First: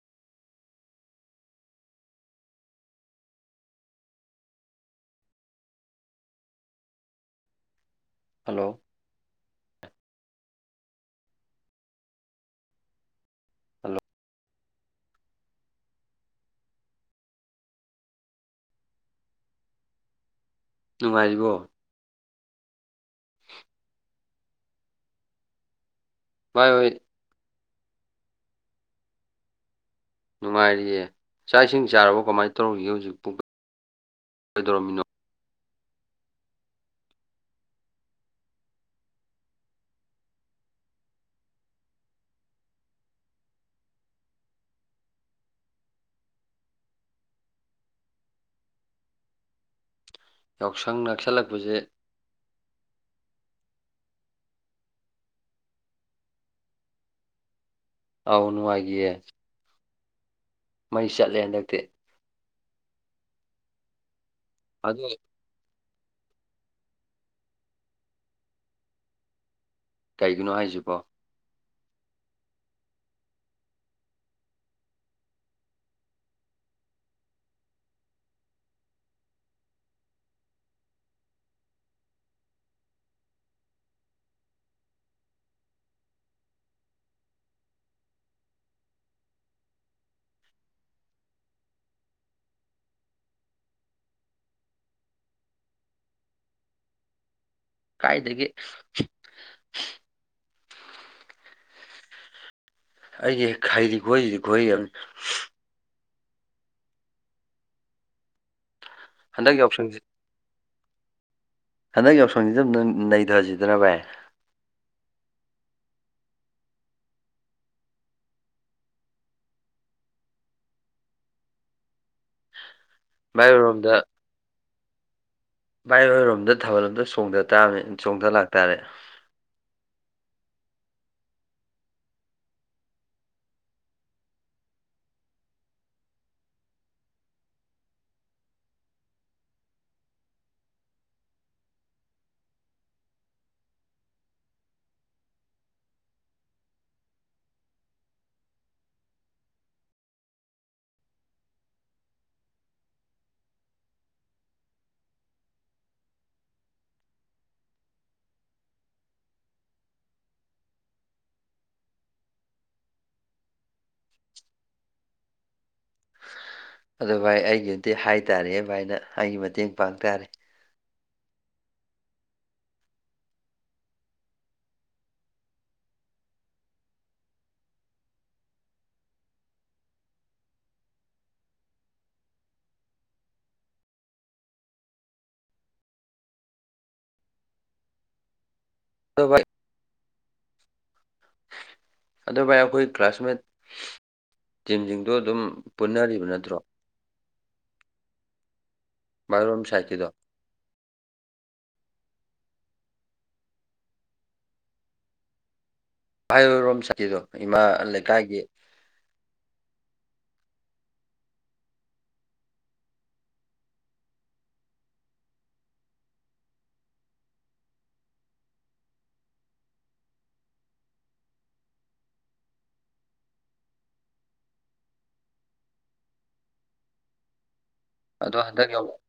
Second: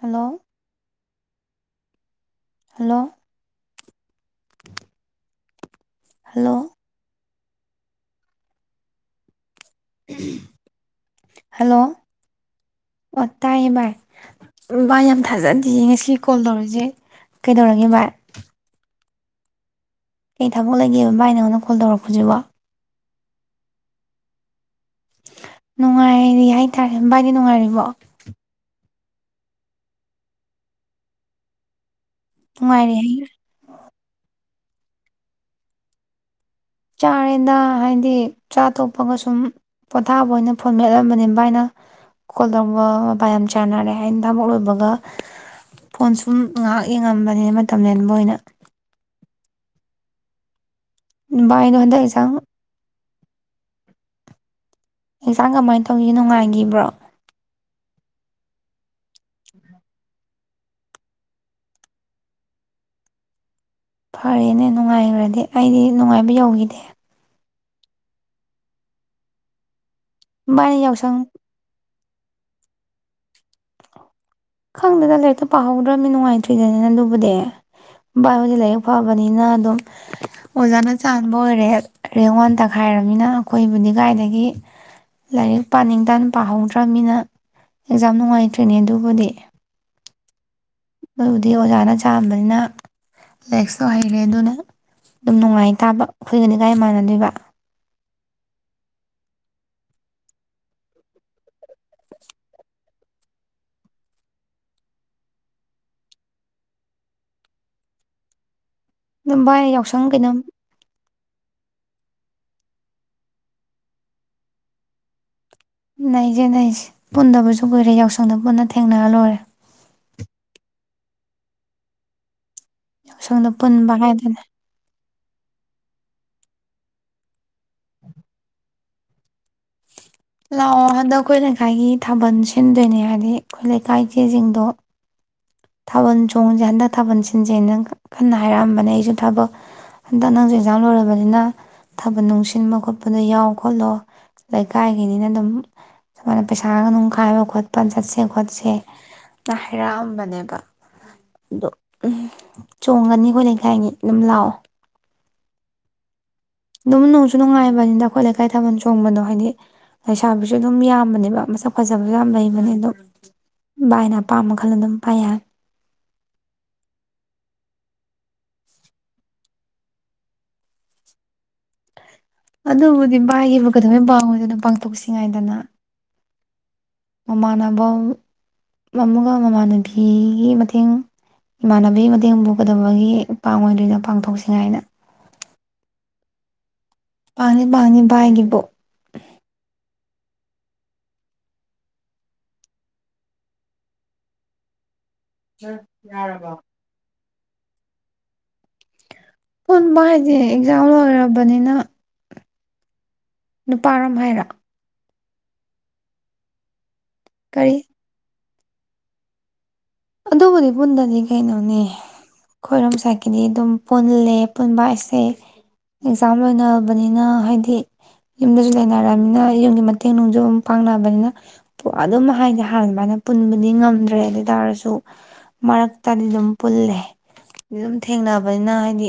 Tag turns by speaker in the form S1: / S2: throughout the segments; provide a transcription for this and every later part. S1: Hello. Hello. Hello.
S2: Hello.
S1: Hello. ꯑꯣ ꯇꯥꯏꯌꯦ bye.
S2: Hello
S1: ꯕꯥꯏ ꯌꯥꯝ ꯊꯥꯖꯗꯌꯦ ꯉꯁꯤ ꯀꯣꯜ ꯇꯧꯔꯤꯛꯏꯖꯦ ꯀꯩꯗꯧꯔꯒꯦ ꯕꯥꯏ꯫ ꯀꯩ ꯊꯥꯕꯛ ꯂꯩꯒꯦꯕ ꯕꯥꯢ ꯅꯪꯅ
S2: ꯅꯨꯡꯉꯥꯏꯔꯤꯕꯣ
S1: ꯅꯩꯉꯣꯟꯗ ꯀꯣꯜ ꯇꯧꯔꯛꯄꯖꯤꯕꯣ꯫
S2: [unintelligible]
S1: ꯅꯨꯡꯉꯥꯏꯔꯤ
S2: ꯚꯥꯏ ꯍꯣꯏ
S1: ꯍꯥꯏꯇꯥꯔꯦ ꯕꯥꯏꯗꯤ ꯅꯨꯡꯉꯥꯏꯔꯤꯕꯣ꯫ ꯑꯣ
S2: ꯅꯨꯡꯉꯥꯏꯔꯤꯌꯦ ꯆꯥꯛ ꯏꯁꯤꯡ ꯆꯥꯔꯕꯣ ꯀꯃꯥꯏ ꯇꯧꯔꯤꯒꯦ
S1: ꯅꯨꯡꯉꯥꯏꯔꯤ
S2: ꯍꯧꯖꯤꯛ
S1: ꯍꯥꯏ
S2: ꯄꯣ꯫ ꯀꯩꯗꯧꯔꯝꯃꯤꯅꯣ꯫
S1: ꯆꯥꯔꯦꯗ ꯍꯥꯏꯗꯤ ꯆꯥ ꯇꯣꯛꯄꯒ ꯁꯨꯝ ꯄꯣꯊꯥꯕ ꯑꯣꯏꯅ ꯐꯣꯟ ꯃꯦꯠꯂꯝꯕꯅꯤ ꯕꯥꯏꯅ ꯀꯣꯜ ꯇꯧꯕ ꯃꯄꯥ ꯌꯥꯝ ꯆꯥꯟꯅꯔꯦ ꯍꯥꯏꯅ ꯊꯕꯛ ꯂꯣꯏꯕꯒ ꯐꯣꯟ ꯁꯨꯝ ꯉꯥꯏꯍꯥꯛ ꯌꯦꯡꯉꯝꯕꯅꯦ ꯃꯇꯝ ꯂꯦꯟꯕ ꯑꯣꯏꯅ꯫
S2: ꯌꯥꯎꯁꯪ ꯅꯛꯁꯜꯂꯛꯄꯁꯦ
S1: ꯕꯥꯏꯗꯣ ꯍꯟꯗꯛ ꯑꯦꯛꯖꯥꯝ ꯑꯦꯛꯖꯥꯝ ꯀꯃꯥꯏ ꯇꯧꯒꯤꯒꯦ ꯅꯨꯡꯉꯥꯏꯒꯤꯕ꯭ꯔꯣ꯫
S2: ꯑꯥꯎ ꯅꯨꯡꯉꯥꯏꯒꯤꯌꯦ꯫ [unintelligible] ꯃꯩ ꯆꯠꯂꯦ ꯍꯟꯗꯛꯇꯤ꯫
S1: ꯐꯔꯦꯅꯦ
S2: ꯑꯗꯣ
S1: ꯅꯨꯡꯉꯥꯏꯒ꯭ꯔꯗꯤ ꯑꯩꯗꯤ ꯅꯨꯡꯉꯥꯏꯕ ꯌꯧꯈꯤꯗꯦ
S2: ꯀꯔꯤꯒꯤꯅꯣ
S1: ꯚꯥꯏꯅ
S2: ꯍꯥꯏꯁꯤꯕꯣ
S1: ꯌꯥꯎꯁꯪ ꯈꯪꯗꯦꯗ ꯂꯥꯏꯔꯤꯛꯇꯣ ꯄꯥꯍꯧꯗ꯭ꯔꯕꯅꯤ ꯅꯨꯡꯉꯥꯏꯇ꯭ꯔꯤꯗꯅꯤꯅ ꯑꯗꯨꯕꯨꯗꯤ ꯚꯥꯏꯕꯨꯗꯤ ꯂꯥꯏꯔꯤꯛ ꯐꯕꯅꯤꯅ ꯑꯗꯨꯝ ꯑꯣꯖꯥꯅ ꯆꯥꯟꯕ ꯑꯣꯏꯔꯦ ꯔꯦꯡ ꯋꯥꯟ ꯇꯈꯥꯏꯔꯕꯅꯤꯅ ꯑꯩꯈꯣꯏꯕꯨꯗꯤ ꯀꯥꯏꯗꯒꯤ ꯂꯥꯏꯔꯤꯛ ꯄꯥꯅꯤꯡ ꯇꯥ ꯄꯥꯍꯧꯗ꯭ꯔꯕꯅꯤꯅ ꯑꯦꯛꯖꯥꯝ ꯅꯨꯡꯉꯥꯏꯇ꯭ꯔꯤꯅꯦ ꯑꯗꯨꯕꯨꯗꯤ ꯑꯗꯨꯕꯨꯗꯤ ꯑꯣꯖꯥꯅ ꯆꯥꯟ ꯕꯅꯤꯅ ꯂꯦꯛꯁꯇ ꯍꯩꯔꯦ ꯑꯗꯨꯅ ꯑꯗꯨꯝ ꯅꯨꯡꯉꯥꯏ ꯇꯥꯕ ꯑꯩꯈꯏꯒꯅꯤꯒꯥꯏ ꯃꯥꯟꯅꯗꯣꯏꯕ
S2: ꯀꯥꯏꯗꯒꯤ ꯑꯩꯁ ꯍꯦꯛ ꯍꯩꯔꯤ ꯈꯨꯍꯩ ꯁꯤꯗꯤ ꯈꯨꯍꯩ ꯑꯃꯅꯤ [unintelligible]
S1: ꯑꯗꯨ
S2: ꯍꯟꯗꯛ
S1: ꯕꯥꯥꯏ
S2: ꯌꯥꯎꯁꯪꯁꯤ
S1: ꯌꯥꯎꯁꯪ ꯀꯩꯅꯣꯝ
S2: ꯍꯟꯗꯛ ꯌꯥꯎꯁꯪꯁꯤꯗꯅꯥꯪ ꯅꯩꯊꯁꯤꯗꯅ ꯚꯥꯏ
S1: ꯅꯩꯖꯦ ꯅꯩꯁ ꯄꯨꯟꯗꯕꯁꯨ ꯀꯨꯏꯔꯦ ꯌꯥꯎꯁꯪꯗ ꯄꯨꯟꯅ ꯊꯦꯡꯅꯔ ꯂꯣꯏꯔꯦ
S2: ꯚꯥꯏ
S1: ꯌꯥꯎꯁꯪꯗ ꯄꯨꯟꯕ ꯍꯥꯏꯗꯅ
S2: ꯚꯥꯏꯔꯣꯏꯔꯣꯝꯗ ꯊꯥꯕꯜ ꯑꯝꯗ ꯆꯣꯡꯊ ꯇꯥꯕꯅꯤ ꯆꯣꯡꯗ ꯂꯥꯛꯇꯥꯔꯦ
S1: ꯂꯥꯛꯑꯣ ꯍꯟꯗꯛ ꯑꯩꯈꯣꯏ ꯂꯩꯀꯥꯏꯒꯤ ꯊꯥꯕꯜ ꯁꯤꯟꯗꯣꯏꯅꯦ ꯍꯥꯏꯗꯤ ꯑꯩꯈꯣꯏ ꯂꯩꯀꯥꯏꯒꯤꯖꯤꯡꯗꯣ ꯊꯥꯕꯜ ꯆꯣꯡꯖꯦ ꯍꯟꯗꯛ ꯊꯥꯕꯜ ꯁꯤꯟꯁꯦꯅ ꯀꯟꯅ ꯍꯥꯏꯔꯛꯑꯝꯕꯅꯦ ꯑꯩꯁꯨ ꯊꯕꯛ ꯍꯟꯗꯛ ꯅꯪꯖꯨ ꯑꯦꯛꯖꯥꯝ ꯂꯣꯏꯔꯕꯅꯤꯅ ꯊꯥꯕꯜ ꯅꯨꯡ ꯁꯤꯟꯕ ꯈꯣꯠꯄꯗ ꯌꯥꯎ ꯈꯣꯠꯂꯣ ꯂꯩꯀꯥꯏꯒꯤꯅꯤꯅ ꯑꯗꯨꯝ ꯁꯨꯃꯥꯏꯅ ꯄꯩꯁꯥ ꯅꯨꯡꯈꯥꯏꯕ ꯈꯣꯠꯄ ꯆꯠꯁꯦ ꯈꯣꯠꯁꯦ ꯅ ꯍꯥꯏꯔꯛꯑꯝꯕꯅꯦ ꯑꯗꯣ ꯎꯝ ꯆꯣꯡꯒꯅꯤ ꯑꯩꯈꯣꯏ ꯂꯩꯈꯥꯏꯒꯤ ꯑꯗꯨꯝ ꯂꯥꯑꯣ ꯑꯗꯨꯝ ꯅꯨꯡꯁꯨ ꯅꯨꯡꯉꯥꯏꯕꯅꯤꯗ ꯑꯩꯈꯣꯏ ꯂꯩꯀꯥꯏ ꯊꯥꯕꯜ ꯆꯣꯡꯕꯗꯣ ꯍꯥꯏꯗꯤ ꯂꯩꯁꯥꯕꯤꯁꯨ ꯑꯗꯨꯝ ꯌꯥꯝꯕꯅꯦꯕ ꯃꯁꯛ ꯐꯖꯕꯁꯨ ꯌꯥꯝ ꯂꯩꯕꯅꯦ ꯑꯗꯨꯝ ꯕꯥꯥꯏꯅ ꯑꯄꯥꯝꯕ ꯈꯜꯂ ꯑꯗꯨꯝ ꯄꯥꯏꯌꯥ
S2: ꯑꯗꯨ ꯚꯥꯏ ꯑꯩꯒꯤꯗꯤ ꯍꯥꯏꯇꯥꯥꯔꯦ ꯚꯥꯏꯅ ꯑꯩꯒꯤ ꯃꯇꯦꯡ ꯄꯥꯡ ꯇꯔꯦ
S1: ꯑꯗꯨꯕꯨꯗꯤ ꯚꯥꯏꯒꯤꯕꯨ ꯀꯩꯗꯝꯕꯩ ꯄꯥꯡ ꯑꯣꯏꯏꯗꯣꯏꯅꯣ ꯄꯥꯡꯊꯣꯛꯁꯤꯉꯥꯏꯗꯅ ꯃꯃꯥꯟꯅꯕ ꯑꯃꯒ ꯃꯃꯥꯟꯅꯕꯤꯒꯤ ꯃꯇꯦꯡ ꯏꯃꯥꯟꯕꯤꯒꯤ ꯃꯇꯦꯡꯕꯨ ꯀꯩꯗꯝꯕꯒꯤ ꯄꯥꯡ ꯑꯣꯏꯏꯗꯣꯏꯅꯣ ꯄꯥꯡꯊꯣꯛꯁꯤꯉꯥꯏꯅ ꯃꯥꯅꯤ ꯃꯥꯅꯤ ꯚꯥꯏꯒꯤꯕꯣ
S2: ꯑꯗꯣ ꯚꯥꯏ ꯑꯗꯣ ꯚꯥꯏ ꯑꯩꯈꯣꯏ ꯀ꯭ꯂꯥꯁꯃꯦꯠ ꯇꯤꯝꯁꯤꯡ ꯑꯗꯨ ꯑꯗꯨꯝ ꯄꯨꯟꯅꯔꯤꯕ ꯅꯠꯇ꯭ꯔꯣ ꯃꯥꯏꯔꯣꯝ
S1: ꯁꯣꯟꯕ
S2: ꯁꯥꯏꯠꯀꯤꯗꯣ
S1: ꯍꯥꯏꯗꯤ ꯑꯦꯛꯖꯥꯝ ꯂꯣꯏꯔꯕꯅꯤꯅ ꯅꯨꯄꯥꯔꯣꯝ ꯍꯥꯏꯔ
S2: ꯍꯥꯏ ꯔꯣꯝꯁ ꯀꯗꯣ ꯏꯃꯥ
S1: ꯀꯔꯤ
S2: ꯂꯩꯀꯥꯏꯒꯤ
S1: ꯑꯗꯨꯕꯨꯗꯤ ꯄꯨꯟꯗꯗꯤ ꯀꯩꯅꯣꯅꯦ ꯈꯣꯏꯔꯣꯝ ꯁꯥꯏꯠꯀꯤꯗꯤ ꯑꯗꯨꯝ ꯄꯨꯜꯂꯦ ꯄꯨꯟꯕ ꯍꯥꯏꯁꯦ ꯑꯦꯛꯖꯥꯝ ꯂꯣꯏꯔꯕꯅꯤꯅ ꯍꯥꯏꯗꯤ ꯌꯨꯝꯗꯁꯨ ꯂꯩꯅꯔꯕꯅꯤꯅ ꯌꯨꯝꯒꯤ ꯃꯇꯦꯡ ꯅꯨꯡꯖꯨ ꯑꯗꯨꯝ ꯄꯥꯡꯅꯕꯅꯤꯅ ꯑꯗꯨꯝ ꯍꯥꯏꯗꯤ ꯍꯥꯟꯅ ꯑꯗꯨꯃꯥꯏꯅ ꯄꯨꯟꯕꯗꯤ ꯉꯝꯗ꯭ꯔꯦ ꯑꯗꯨꯏ ꯇꯥꯔꯁꯨ ꯗꯨ ꯃꯔꯛꯇꯗꯤ ꯑꯗꯨꯝ ꯄꯨꯜꯂꯦ ꯑꯗꯨꯝ
S2: ꯑꯗꯣ ꯍꯟꯗꯛ
S1: ꯊꯦꯡꯅꯕꯅꯤꯅ
S2: ꯌꯥꯎ
S1: ꯍꯥꯏꯗꯤ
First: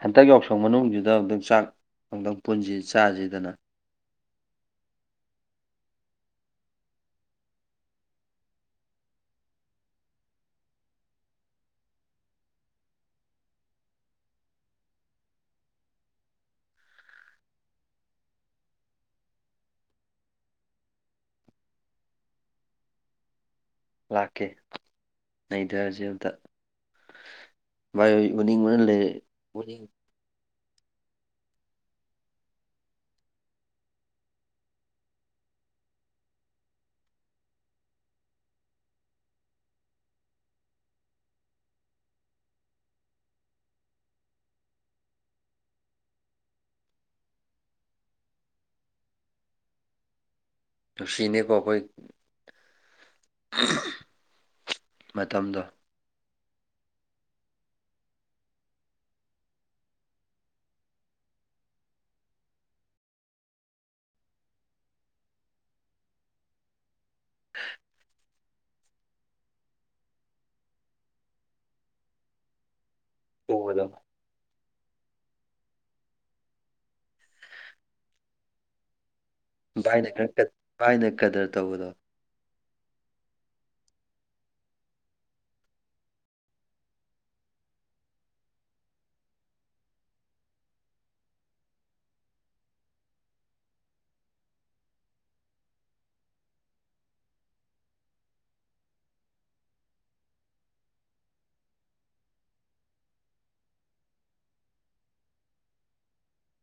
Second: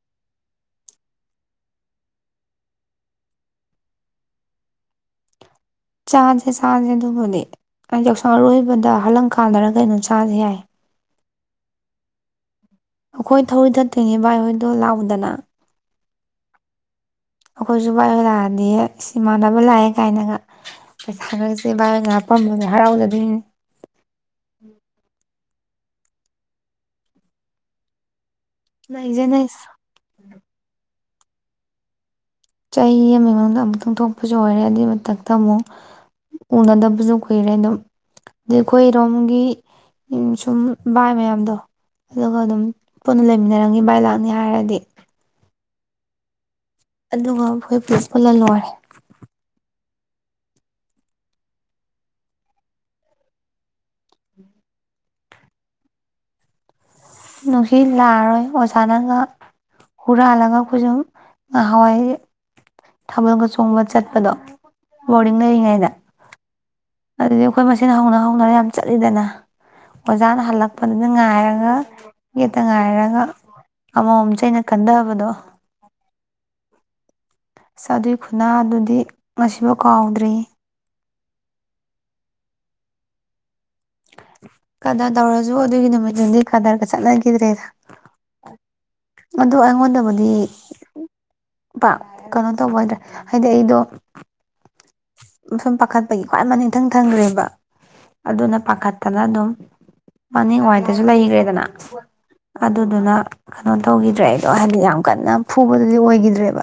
S2: ꯍꯟꯗꯛ ꯌꯥꯎꯁꯪ ꯃꯅꯨꯡꯖꯤꯗ ꯑꯃꯨꯛꯇꯪ ꯆꯥꯛ ꯑꯝꯗꯪ ꯄꯨꯟꯁꯖꯤ ꯆꯥꯁꯤꯗꯅ
S1: ꯆꯥꯖꯦ ꯆꯥꯖꯦ ꯑꯗꯨꯕꯨꯗꯤ ꯑ ꯌꯥꯎꯁꯪ ꯑꯔꯣꯏꯕꯗ ꯍꯜꯂꯪ ꯀꯥꯟꯅꯔꯒꯩꯅꯣ ꯆꯥꯁꯦ ꯌꯥꯏ ꯑꯩꯈꯣꯏ ꯊꯧꯔꯤ ꯊꯠꯇꯣꯏꯅꯦ ꯚꯥꯏꯍꯣꯏꯗꯣ ꯂꯥꯛꯎꯗꯅ ꯑꯩꯈꯣꯏꯁꯨ ꯕꯥꯏꯍꯣꯏꯂꯥꯛꯑꯗꯤ ꯏꯁ ꯏꯃꯥꯟꯅꯕ ꯂꯥꯛꯑꯦ ꯀꯥꯏꯅꯒ ꯄꯩꯁꯥꯒꯁꯦ ꯕꯥꯏꯅ ꯍꯥꯄꯝꯃꯦ ꯍꯔꯥꯎꯖꯗꯣꯏꯅꯤ
S2: ꯂꯥꯛꯀꯦ ꯅꯩꯗꯔꯖꯦ ꯑꯝꯇ ꯚꯥꯏꯍꯣꯏ ꯃꯅꯤꯡ ꯃ ꯂꯩ
S1: ꯅꯩꯁꯦ ꯅꯩꯁꯦ
S2: ꯃꯅꯤꯡ
S1: ꯆꯍꯤ ꯑꯃꯒꯤ ꯃꯅꯨꯡꯗ ꯑꯃꯨꯛꯇꯪ ꯊꯣꯛꯄꯁꯨ ꯑꯣꯏꯔꯦ ꯑꯗꯨꯏ ꯃꯊꯛꯇ ꯑꯃꯨꯛ ꯎꯅꯗꯕꯁꯨ ꯀꯨꯏꯔꯦ ꯑꯗꯨꯝ ꯑꯩ ꯑꯩꯈꯣꯏꯔꯣꯝꯒꯤ ꯁꯨꯝ ꯚꯥꯏ ꯃꯌꯥꯝꯗꯣ ꯑꯗꯨꯒ ꯑꯗꯨꯝ ꯄꯨꯟꯅ ꯂꯩꯃꯤꯟꯅꯔꯝꯒꯦ ꯚꯥꯏ ꯂꯥꯛꯅꯤ ꯍꯥꯏꯔꯗꯤ ꯑꯗꯨꯒ ꯑꯩꯈꯣꯏ ꯄꯨꯁ ꯄꯨꯜꯂ ꯂꯣꯏꯔꯦ
S2: ꯅꯨꯡꯁꯤꯅꯤꯀꯣ ꯑꯩꯈꯣꯏ ꯎꯝ ꯃꯇꯝꯗꯣ
S1: ꯅꯨꯡꯁꯤ ꯂꯥꯛꯑꯔꯣꯏ ꯑꯣꯖꯥꯅ ꯉꯥ ꯍꯨꯔꯥꯜꯂꯒ ꯑꯩꯈꯣꯏꯁꯨꯨꯝ ꯉꯍꯍꯥꯟꯋꯥꯏ ꯊꯥꯕꯜꯒ ꯆꯣꯡꯕ ꯆꯠꯄꯗꯣ ꯕꯣꯔꯗꯤꯡ ꯂꯩꯔꯤꯉꯩꯗ ꯑꯗꯨꯗꯤ ꯑꯩꯈꯣꯏ ꯃꯁꯤꯅ ꯍꯧꯅ ꯍꯧꯅꯔ ꯌꯥꯝ ꯆꯠꯂꯤꯗꯅ ꯑꯣꯖꯥꯅ ꯍꯜꯂꯛꯄꯗꯨꯅ ꯉꯥꯏꯔꯒ ꯌꯦꯠꯇ ꯉꯥꯏꯔ ꯑ
S2: ꯎꯕꯗꯣ
S1: ꯑꯃꯃꯝ ꯆꯩꯅ ꯀꯟꯗ ꯕꯗꯣ ꯆꯗꯨꯏ ꯈꯨꯅꯥ ꯗꯨꯗꯤ
S2: ꯚꯥꯏꯅ ꯈꯔ ꯀꯠ ꯚꯥꯏꯅ ꯀꯗꯔ ꯇꯧꯕꯗꯣ
S1: ꯀꯗꯔ ꯇꯧꯔꯁꯨ ꯑꯗꯨꯒꯤ ꯅꯨꯃꯤꯠꯇꯨꯗꯤ ꯀꯗꯔꯒ ꯆꯠꯅꯒꯤꯗ꯭ꯔꯦꯗ ꯑꯗꯨ ꯑꯩꯉꯣꯟꯗꯕꯨꯗꯤ ꯄꯥꯛ ꯀꯩꯅꯣ ꯇꯧꯕ ꯑꯣꯏꯗ꯭ꯔꯦ ꯍꯥꯏꯗꯤ ꯑꯩꯗꯣ ꯁꯨꯝ ꯄꯥꯈꯠꯄꯒꯤ ꯈ꯭ꯋꯥꯏ ꯃꯅꯤꯡ ꯏꯊꯪ ꯊꯪꯈ꯭ꯔꯦꯕ ꯑꯗꯨꯅ ꯄꯥꯈꯠꯇꯅ ꯑꯗꯨꯝ ꯃꯅꯤꯡꯋꯥꯏꯗꯁꯨ ꯂꯩꯒꯔꯦꯗꯅ ꯑꯗꯨꯗꯨꯅ ꯀꯩꯅꯣ ꯇꯧꯒꯤꯗ꯭ꯔꯦ ꯑꯩꯗꯣ ꯍꯥꯏꯗꯤ ꯌꯥꯝ ꯀꯟꯅ ꯐꯨꯕꯗꯨꯗꯤ ꯑꯣꯏꯒꯤꯗ꯭ꯔꯦꯕ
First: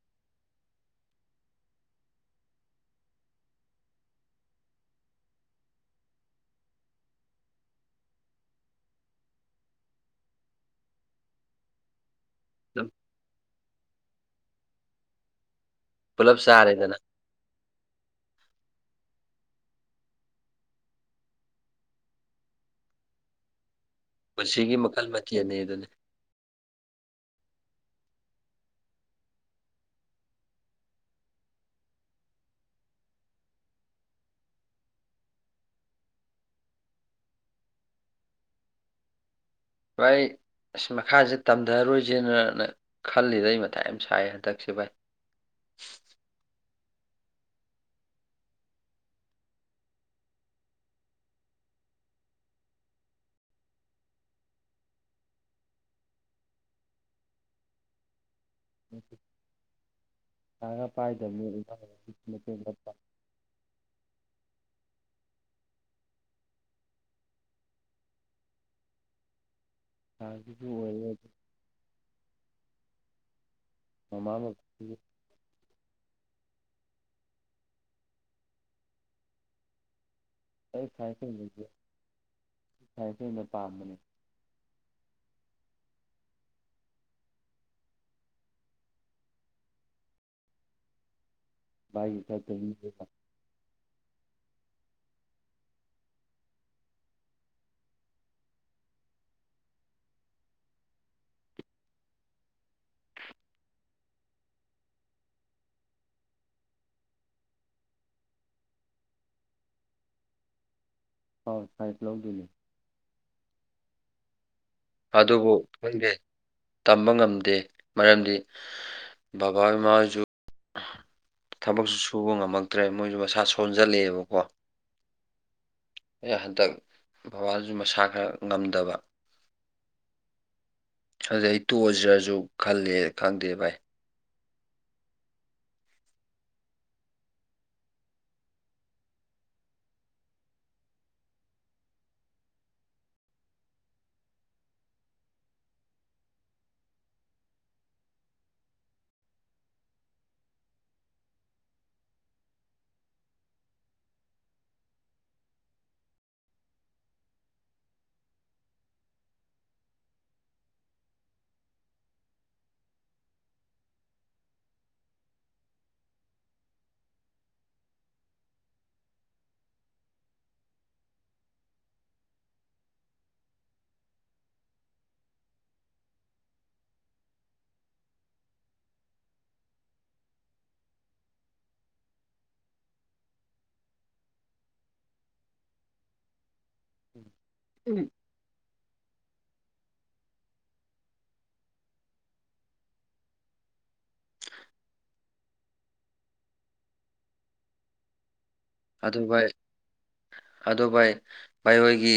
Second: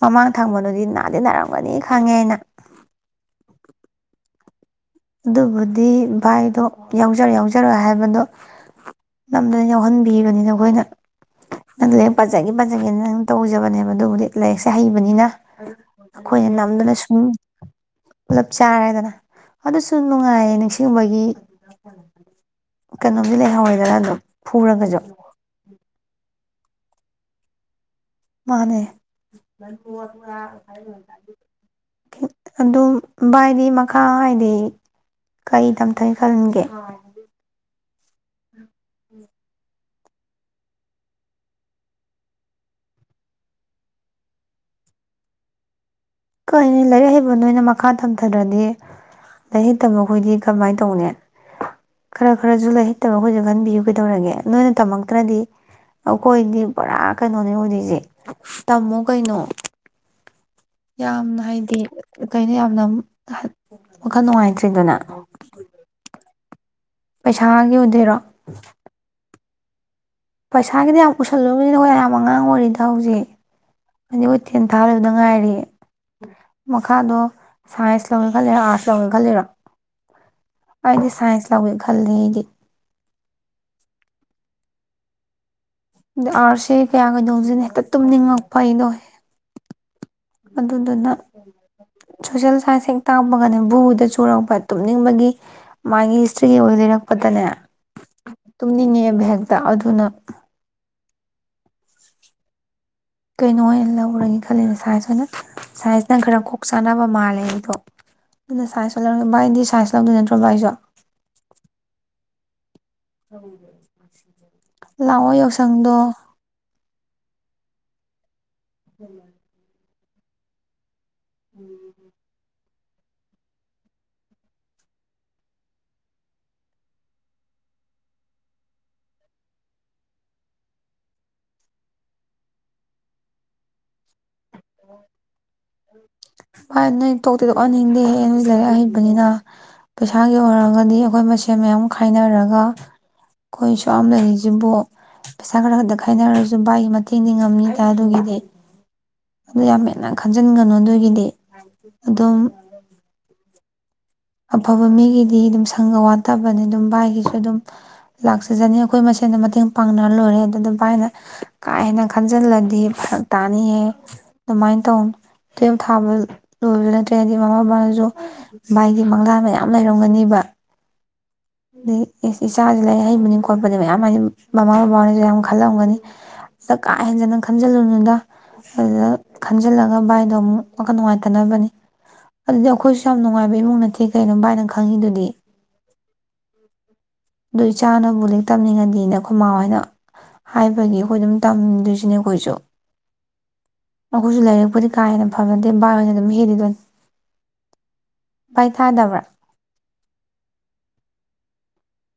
S1: ꯃꯃꯥꯡ ꯊꯪꯕꯅꯗꯤ ꯅꯥꯗꯤ ꯅꯥꯔꯝꯒꯅꯤ ꯈꯪꯉꯦ ꯑꯩꯅ ꯑꯗꯨꯕꯨꯗꯤ ꯚꯥꯏꯗꯣ ꯌꯥꯎꯖꯔ ꯌꯥꯎꯖꯔꯣꯏ ꯍꯥꯏꯕꯗꯣ ꯅꯝꯗꯨꯅ ꯌꯥꯎꯍꯟꯕꯤꯕꯅꯤꯗ ꯑꯩꯈꯣꯏꯅ ꯅꯪ ꯂꯥꯏꯔꯤꯛ ꯄꯖꯒꯦ
S2: ꯑꯗꯨꯝ
S1: ꯄꯖꯒꯦꯅ ꯅꯪ ꯇꯧꯖꯕꯅꯦꯕ ꯑꯗꯨꯕꯨꯗꯤ ꯂꯥꯏꯔꯤꯛꯁꯦ ꯍꯩꯕꯅꯤꯅ
S2: ꯄꯨꯂꯞ
S1: ꯑꯩꯈꯣꯏꯅ ꯅꯝꯗꯨꯅ
S2: ꯆꯥꯔꯦꯗꯅ
S1: ꯁꯨꯝ ꯆꯥꯔꯦꯗꯅ꯫ ꯑꯗꯨꯁꯨ ꯅꯨꯡꯉꯥꯏꯌꯦ ꯅꯤꯡꯁꯤꯡꯕꯒꯤ ꯀꯅꯣꯝꯗꯤ ꯂꯩꯍꯧꯔꯦꯗꯅ ꯫
S2: ꯄꯨꯟꯁꯤꯒꯤ ꯃꯈꯜ ꯃꯊꯦꯟꯅꯦ ꯗꯨꯅꯦ꯫
S1: ꯃꯥꯅꯦ ꯑꯗꯨ ꯚꯥꯏꯗꯤ ꯃꯈꯥ ꯍꯥꯏꯗꯤ ꯀꯩ ꯇꯝꯊꯩ ꯈꯟꯒꯦ꯫
S2: ꯑꯩ ꯑꯁ ꯃꯈꯥꯖꯦ ꯇꯝꯘꯔꯣꯏꯖꯦꯅꯅ ꯈꯜꯂꯤꯗ ꯑꯩ ꯃꯊꯥꯏ ꯌꯥꯝ ꯁꯥꯏꯌꯦ ꯍꯟꯗꯛꯁꯦ ꯚꯥꯏ꯫
S1: ꯂꯥꯏꯔꯤꯛ ꯍꯩꯕ ꯅꯣꯏꯅ ꯃꯈꯥ ꯊꯝꯊꯗ꯭ꯔꯗꯤ ꯂꯥꯏꯔꯤꯛ ꯍꯩꯇꯕꯈꯣꯏꯗꯤ ꯀꯃꯥꯏꯅ ꯇꯧꯅꯤ ꯈꯔ ꯈꯔꯖꯨ ꯂꯩꯥꯏ ꯍꯩꯇꯕ ꯑꯩꯈꯣꯏꯖꯨ ꯈꯟꯕꯤꯌꯨ ꯀꯩꯗꯧꯔꯒꯦ ꯅꯣꯏꯅ ꯇꯝꯃꯛꯇ꯭ꯔꯗꯤ ꯑꯈꯣꯏꯗꯤ ꯄꯨꯔꯥ ꯀꯩꯅꯣꯅꯦ ꯑꯣꯏꯗꯣꯏꯖꯦ꯫ ꯇꯝꯃꯣ ꯀꯩꯅꯣ꯫
S2: ꯄꯩꯁꯥꯒ
S1: ꯌꯥꯝꯅ
S2: ꯄꯥꯏꯗꯕꯅꯤ
S1: ꯍꯥꯏꯗꯤ
S2: ꯏꯃꯥꯅ
S1: ꯀꯩꯅꯣ
S2: ꯃꯇꯦꯡ ꯈꯔ
S1: ꯌꯥꯝꯅ
S2: ꯄꯥꯡ
S1: ꯋꯥꯈꯜ ꯅꯨꯡꯉꯥꯏꯇ꯭ꯔꯤꯗꯨꯅ꯫ [unintelligible] ꯄꯩꯁꯥꯒꯤ ꯑꯣꯏꯗꯣꯏꯔꯣ꯫
S2: ꯁꯥꯏꯟꯁꯀꯤꯁꯨ
S1: ꯄꯩꯁꯥꯒꯤꯗꯤ
S2: ꯑꯣꯏꯔꯦ
S1: ꯌꯥꯝ
S2: ꯑꯗꯩ
S1: ꯎꯁꯜꯂꯨꯒꯤꯅꯣꯍꯦ ꯌꯥꯝ ꯑꯉꯥꯡ ꯑꯣꯏꯔꯤꯗ ꯍꯧꯖꯤꯛ꯫ ꯍꯥꯏꯗꯤ
S2: ꯃꯃꯥ
S1: ꯈꯣꯏ ꯇꯦꯟ ꯊꯥ
S2: ꯕꯕꯥꯁꯨ
S1: ꯂꯩꯕꯗ ꯉꯥꯏꯔꯤ꯫ ꯃꯈꯥꯗꯣ ꯁꯥꯏꯟꯁ ꯂꯧꯒꯦ ꯈꯜꯂꯤꯔꯥ ꯑꯥꯔꯠꯁ ꯂꯧꯒꯦ ꯈꯜꯂꯤꯔꯥ꯫
S2: [unintelligible] ꯁꯥꯏꯟꯁ
S1: ꯑꯩꯗꯤ
S2: ꯑꯣꯏꯅ ꯄꯥꯝꯕꯅꯦ
S1: ꯑꯥꯔꯠꯁꯦ ꯀꯌꯥ ꯀꯩꯗꯧꯗꯦꯅ ꯍꯦꯛꯇ ꯇꯨꯝꯅꯤꯡꯉꯛꯄ ꯑꯩꯗꯣ꯫ ꯑꯗꯨꯗꯨꯅ꯫
S2: ꯚꯥꯏꯒꯤ ꯈꯔ
S1: ꯁꯣꯁꯦꯜ ꯁꯥꯏꯟꯁ ꯍꯦꯛ
S2: ꯆꯩꯕꯤꯔꯒ
S1: ꯇꯥꯕꯒꯅꯦ ꯕꯨ ꯆꯨꯔꯛꯄ ꯇꯨꯝꯅꯤꯡꯕꯒꯤ ꯃꯥꯒꯤ ꯍꯤꯁꯇ꯭ꯔꯤꯒꯤ [unintelligible] ꯂꯤꯔꯛꯄꯗꯅꯦ ꯇꯨꯝꯅꯤꯡꯉꯦꯕ ꯍꯦꯛꯇ ꯑꯗꯨꯅ꯫ ꯀꯩꯅꯣ ꯑꯣꯏꯅ ꯂꯧꯔꯒꯦ ꯈꯜꯂꯦꯗ ꯁꯥꯏꯖ ꯑꯣꯏꯅ ꯁꯥꯏꯖꯅ ꯈꯔ ꯀꯣꯛ ꯆꯥꯅꯕ ꯃꯥꯜꯂꯦ ꯑꯩꯗꯣ ꯑꯗꯨꯅ ꯁꯥꯏꯖ ꯑꯣꯏꯅ ꯂꯧꯔꯒꯦ ꯕꯥꯏꯗꯤ ꯁꯥꯏꯖ ꯂꯧꯗꯣꯏ ꯅꯠꯇ꯭ꯔꯣ ꯕꯥꯏꯁꯨ꯫
S2: ꯁꯥꯏꯟꯁ ꯂꯧꯗꯣꯏꯅꯦ꯫
S1: [unintelligible] ꯂꯥꯛꯑꯣ
S2: ꯑꯗꯨꯕꯨ
S1: ꯌꯥꯎꯁꯪꯗꯣ꯫
S2: ꯈꯪꯗꯦ ꯇꯝꯕ ꯉꯝꯗꯦ ꯃꯔꯝꯗꯤ꯫ ꯕꯕꯥ ꯏꯃꯥ [inaudible] ꯊꯕꯛꯁꯨ ꯁꯨꯕ ꯉꯝꯃꯛ ꯇ꯭ꯔꯦ ꯃꯣꯏꯁꯨ ꯃꯁꯥ ꯁꯣꯟꯖꯜꯂꯦꯕꯀꯣ [unintelligible] ꯍꯟꯗꯛ ꯕꯕꯥꯁꯨ ꯃꯁꯥ ꯈꯔ ꯉꯝꯗꯕ꯫ ꯑꯗꯨꯗꯩ ꯇꯣꯛꯑꯖꯦꯔꯁꯨ ꯈꯜꯂꯦ ꯈꯪꯗꯦ ꯚꯥꯏ꯫
S1: ꯚꯥꯏ ꯅꯣꯏ ꯇꯣꯛꯇꯤꯗꯣꯛꯍꯟꯅꯤꯡꯗꯦꯍꯦ ꯅꯣꯏ ꯂꯥꯏꯔꯤꯛ ꯍꯩꯕꯅꯤꯅ ꯄꯩꯁꯥꯒꯤ ꯑꯣꯏꯔꯒꯗꯤ ꯑꯩꯈꯣꯏ ꯃꯁꯦꯟ ꯃꯌꯥꯝ ꯈꯥꯏꯅꯔꯒ ꯑꯈꯣꯏ ꯁꯨꯌꯥꯝ ꯂꯩꯔꯤꯁꯤꯕꯨ ꯄꯩꯁꯥ ꯈꯔ ꯈꯛꯇ ꯈꯥꯏꯅꯔꯁꯨ ꯚꯥꯏꯒꯤ ꯃꯇꯦꯡꯗꯤ ꯉꯝꯅꯤꯗ ꯑꯗꯨꯒꯤꯗꯤ꯫ ꯑꯗꯨ ꯌꯥꯝ ꯍꯦꯟꯅ ꯈꯟꯖꯤꯟꯒꯅꯨ ꯑꯗꯨꯒꯤꯗꯤ ꯑꯗꯨꯝ꯫ ꯑꯐꯕ ꯃꯤꯒꯤꯗꯤ ꯑꯗꯨꯝ ꯁꯪꯒ ꯋꯥꯠꯇꯕꯅꯦ ꯑꯗꯨꯝ ꯚꯥꯏꯒꯤꯁꯨ ꯑꯗꯨꯝ ꯂꯥꯛꯆꯖꯅꯤ ꯑꯩꯈꯣꯏ ꯃꯁꯦꯟ ꯃꯇꯦꯡ ꯄꯥꯡꯅꯔ ꯂꯣꯏꯔꯦ ꯑꯗꯨꯗ ꯚꯥꯏꯅ ꯀꯥ ꯍꯦꯟꯅ ꯈꯟꯖꯤꯜꯂꯗꯤ ꯐꯔꯛ ꯇꯥꯅꯤꯌꯦ ꯑꯗꯨꯃꯥꯏꯅ ꯇꯧꯅꯨ ꯇꯨꯌꯦꯞ ꯊꯥꯕ ꯂꯣꯏꯕꯁꯨ ꯅꯠꯇ꯭ꯔꯦ ꯍꯥꯏꯗꯤ ꯃꯃꯥ ꯕꯄꯥꯅꯁꯨ ꯚꯥꯏ ꯃꯪꯂꯥꯟ ꯃꯌꯥꯝ ꯂꯩꯔꯝꯒꯅꯤꯕ꯫ ꯗꯤ ꯑꯦ ꯏꯆꯥꯖꯦ ꯂꯥꯏꯔꯤꯛ ꯍꯩꯕꯅꯦ ꯈꯣꯠꯄꯅꯦ ꯃꯌꯥꯝ ꯍꯥꯏꯗꯤ ꯃꯃꯥꯍꯣꯏ ꯕꯕꯥꯍꯣꯏꯅꯁꯨ ꯌꯥꯝ ꯈꯜꯂꯝꯒꯅꯤ ꯁꯤꯗ ꯀꯥ ꯍꯦꯟꯖꯟꯅ ꯈꯟꯖꯤꯜꯂꯨꯅꯗ ꯑꯗꯨꯗ ꯈꯟꯖꯤꯜꯂꯒ ꯚꯥꯏꯗꯣ ꯑꯃꯨꯛ ꯋꯥꯈꯟ ꯅꯨꯡꯉꯥꯏꯇꯅꯕꯅꯤ ꯑꯗꯨꯗꯤ ꯑꯩꯈꯣꯏꯁꯨ ꯌꯥꯝ ꯅꯨꯡꯉꯥꯏꯕ ꯏꯃꯨꯡ ꯅꯠꯇꯦ ꯀꯩꯅꯣ ꯚꯥꯏꯅꯪ ꯈꯪꯉꯤꯗꯨꯗꯤ꯫ ꯑꯗꯨ ꯆꯥꯅꯕꯨ ꯂꯥꯏꯛ ꯇꯝꯅꯤꯡꯉꯗꯤꯅ꯫ ꯈꯣꯃꯥ ꯍꯣꯏꯅ ꯍꯥꯏꯕꯒꯤ ꯑꯈꯣꯏ ꯑꯗꯨꯝ ꯇꯝꯗꯣꯏꯁꯤꯅꯦ ꯑꯈꯣꯏꯁꯨ꯫ ꯑꯈꯣꯏꯁꯨ ꯂꯩꯥꯏꯔꯛꯄꯨꯗꯤ ꯀꯥ ꯍꯦꯟꯅ ꯐꯕ ꯅꯠꯇꯦ ꯕꯥꯏ ꯑꯣꯏꯅ ꯑꯗꯨꯝ ꯍꯦꯜꯂꯤꯗꯨꯅꯤ꯫ ꯚꯥꯏ
S2: ꯑꯗꯨ
S1: ꯇꯥꯗꯕ꯭ꯔꯥ
S2: ꯚꯥꯏ ꯑꯗꯨ ꯚꯥꯏ ꯚꯥꯏ ꯍꯣꯏꯒꯤ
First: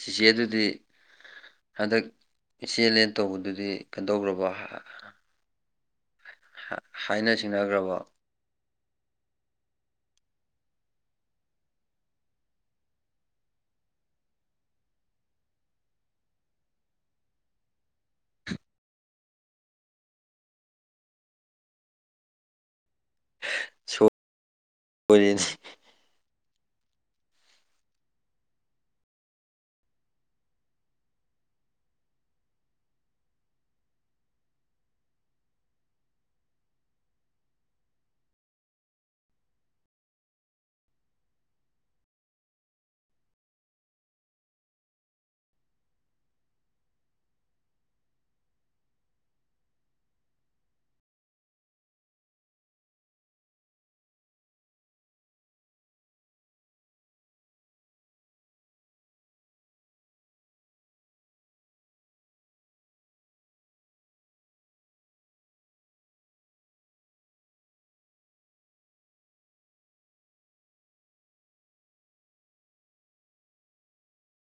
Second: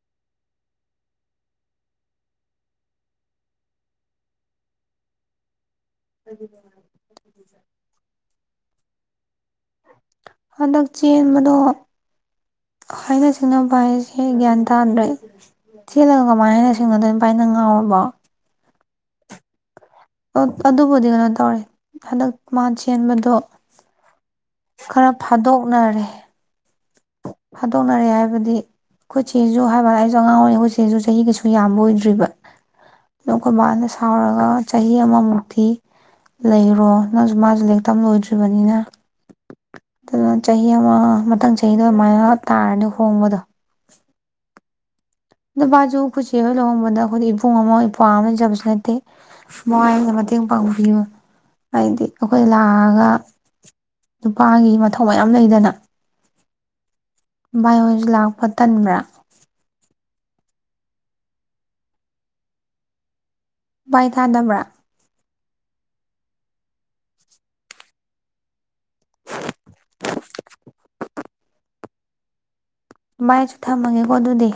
S2: ꯆꯤꯆꯦ ꯗꯨꯗꯤ ꯍꯟꯗꯛ ꯆꯦꯜꯂꯦ ꯇꯧꯕꯗꯨꯗꯤ ꯀꯩꯅꯧꯗꯧꯈ꯭ꯔꯕꯣ ꯍꯥ ꯍ ꯍꯥꯏꯅ ꯁꯤꯡꯅꯈꯒ꯭ꯔꯕꯣ
S1: ꯍꯟꯗꯛ ꯆꯦꯟꯕꯗꯣ ꯍꯥꯏꯅ ꯁꯤꯡꯅꯕ ꯍꯥꯏꯁꯦ ꯒ꯭ꯌꯥꯟ ꯇꯥꯗ꯭ꯔꯦ ꯆꯦꯜꯂꯒ ꯀꯃꯥꯏ ꯍꯥꯏꯅ ꯁꯤꯡꯅꯗꯣꯏꯅꯣ ꯚꯥꯏ ꯅꯪ ꯉꯥꯎꯔꯕꯣ꯫ ꯑꯗꯨꯕꯨꯗꯤ ꯀꯩꯅꯣ ꯇꯧꯔꯦ ꯍꯟꯗꯛ ꯃꯥ ꯆꯦꯟꯕꯗꯣ ꯈꯔ
S2: ꯁꯣꯏꯔꯦꯅꯦ
S1: ꯐꯥꯗꯣꯛꯅꯔꯦ ꯐꯥꯗꯣꯛꯅꯔꯦ ꯍꯥꯏꯕꯗꯤ ꯑꯩꯈꯣꯏ ꯆꯦꯁꯨ ꯍꯥꯏꯕꯋꯥꯅꯤ [unintelligible] ꯑꯩꯁꯨ ꯑꯉꯥꯡ ꯑꯣꯏꯔꯤ ꯑꯩꯈꯣꯏ ꯆꯦꯁꯨ ꯆꯍꯤ ꯀꯩꯁꯨ ꯌꯥꯝꯕ ꯑꯣꯏꯗ꯭ꯔꯤꯕ ꯑꯗꯣ ꯑꯩꯈꯣꯏ ꯕꯥꯅ ꯁꯥꯎꯔꯒ ꯆꯍꯤ ꯑꯃꯃꯨꯛꯇꯤ ꯂꯩꯔꯣ ꯅꯪꯁꯨ ꯃꯥꯁꯨ ꯂꯥꯏꯔꯤꯛ ꯇꯝ ꯂꯣꯏꯗ꯭ꯔꯤꯕꯅꯤꯅ ꯑꯗꯨꯅ ꯆꯍꯤ ꯑꯃ ꯃꯊꯪ ꯆꯠ [unintelligible] ꯑꯗꯨꯃꯥꯏꯅ ꯇꯥꯔꯅꯤ ꯍꯣꯡꯕꯗꯣ ꯅꯨꯄꯥꯁꯨ ꯑꯩꯈꯣꯏ ꯆꯦ ꯍꯣꯏ ꯂꯧꯍꯣꯡꯕꯗ ꯑꯩꯈꯣꯏꯗꯤ ꯏꯕꯨꯡ ꯑꯃ ꯏꯄ꯭ꯋꯥ ꯑꯃ ꯂꯩꯖꯕꯁꯨ ꯅꯠꯇꯦ ꯚꯥꯏꯅ ꯃꯇꯦꯡ ꯄꯥꯡꯕꯤꯌꯨ ꯍꯥꯏꯗꯤ ꯑꯩꯈꯣꯏ ꯂꯥꯛꯑꯒ ꯅꯨꯄꯥꯒꯤ ꯃꯊꯧ ꯃꯌꯥꯝ ꯂꯩꯗꯅ ꯚꯥꯏ ꯍꯣꯏꯁꯨ ꯂꯥꯛꯄ ꯇꯟꯕ꯭ꯔꯥ ꯚꯥꯏ ꯊꯥꯗꯕ꯭ꯔꯥ [unintelligible] ꯚꯥꯏꯁꯨ ꯊꯝꯃꯒꯦꯀꯣ ꯑꯗꯨꯗꯤ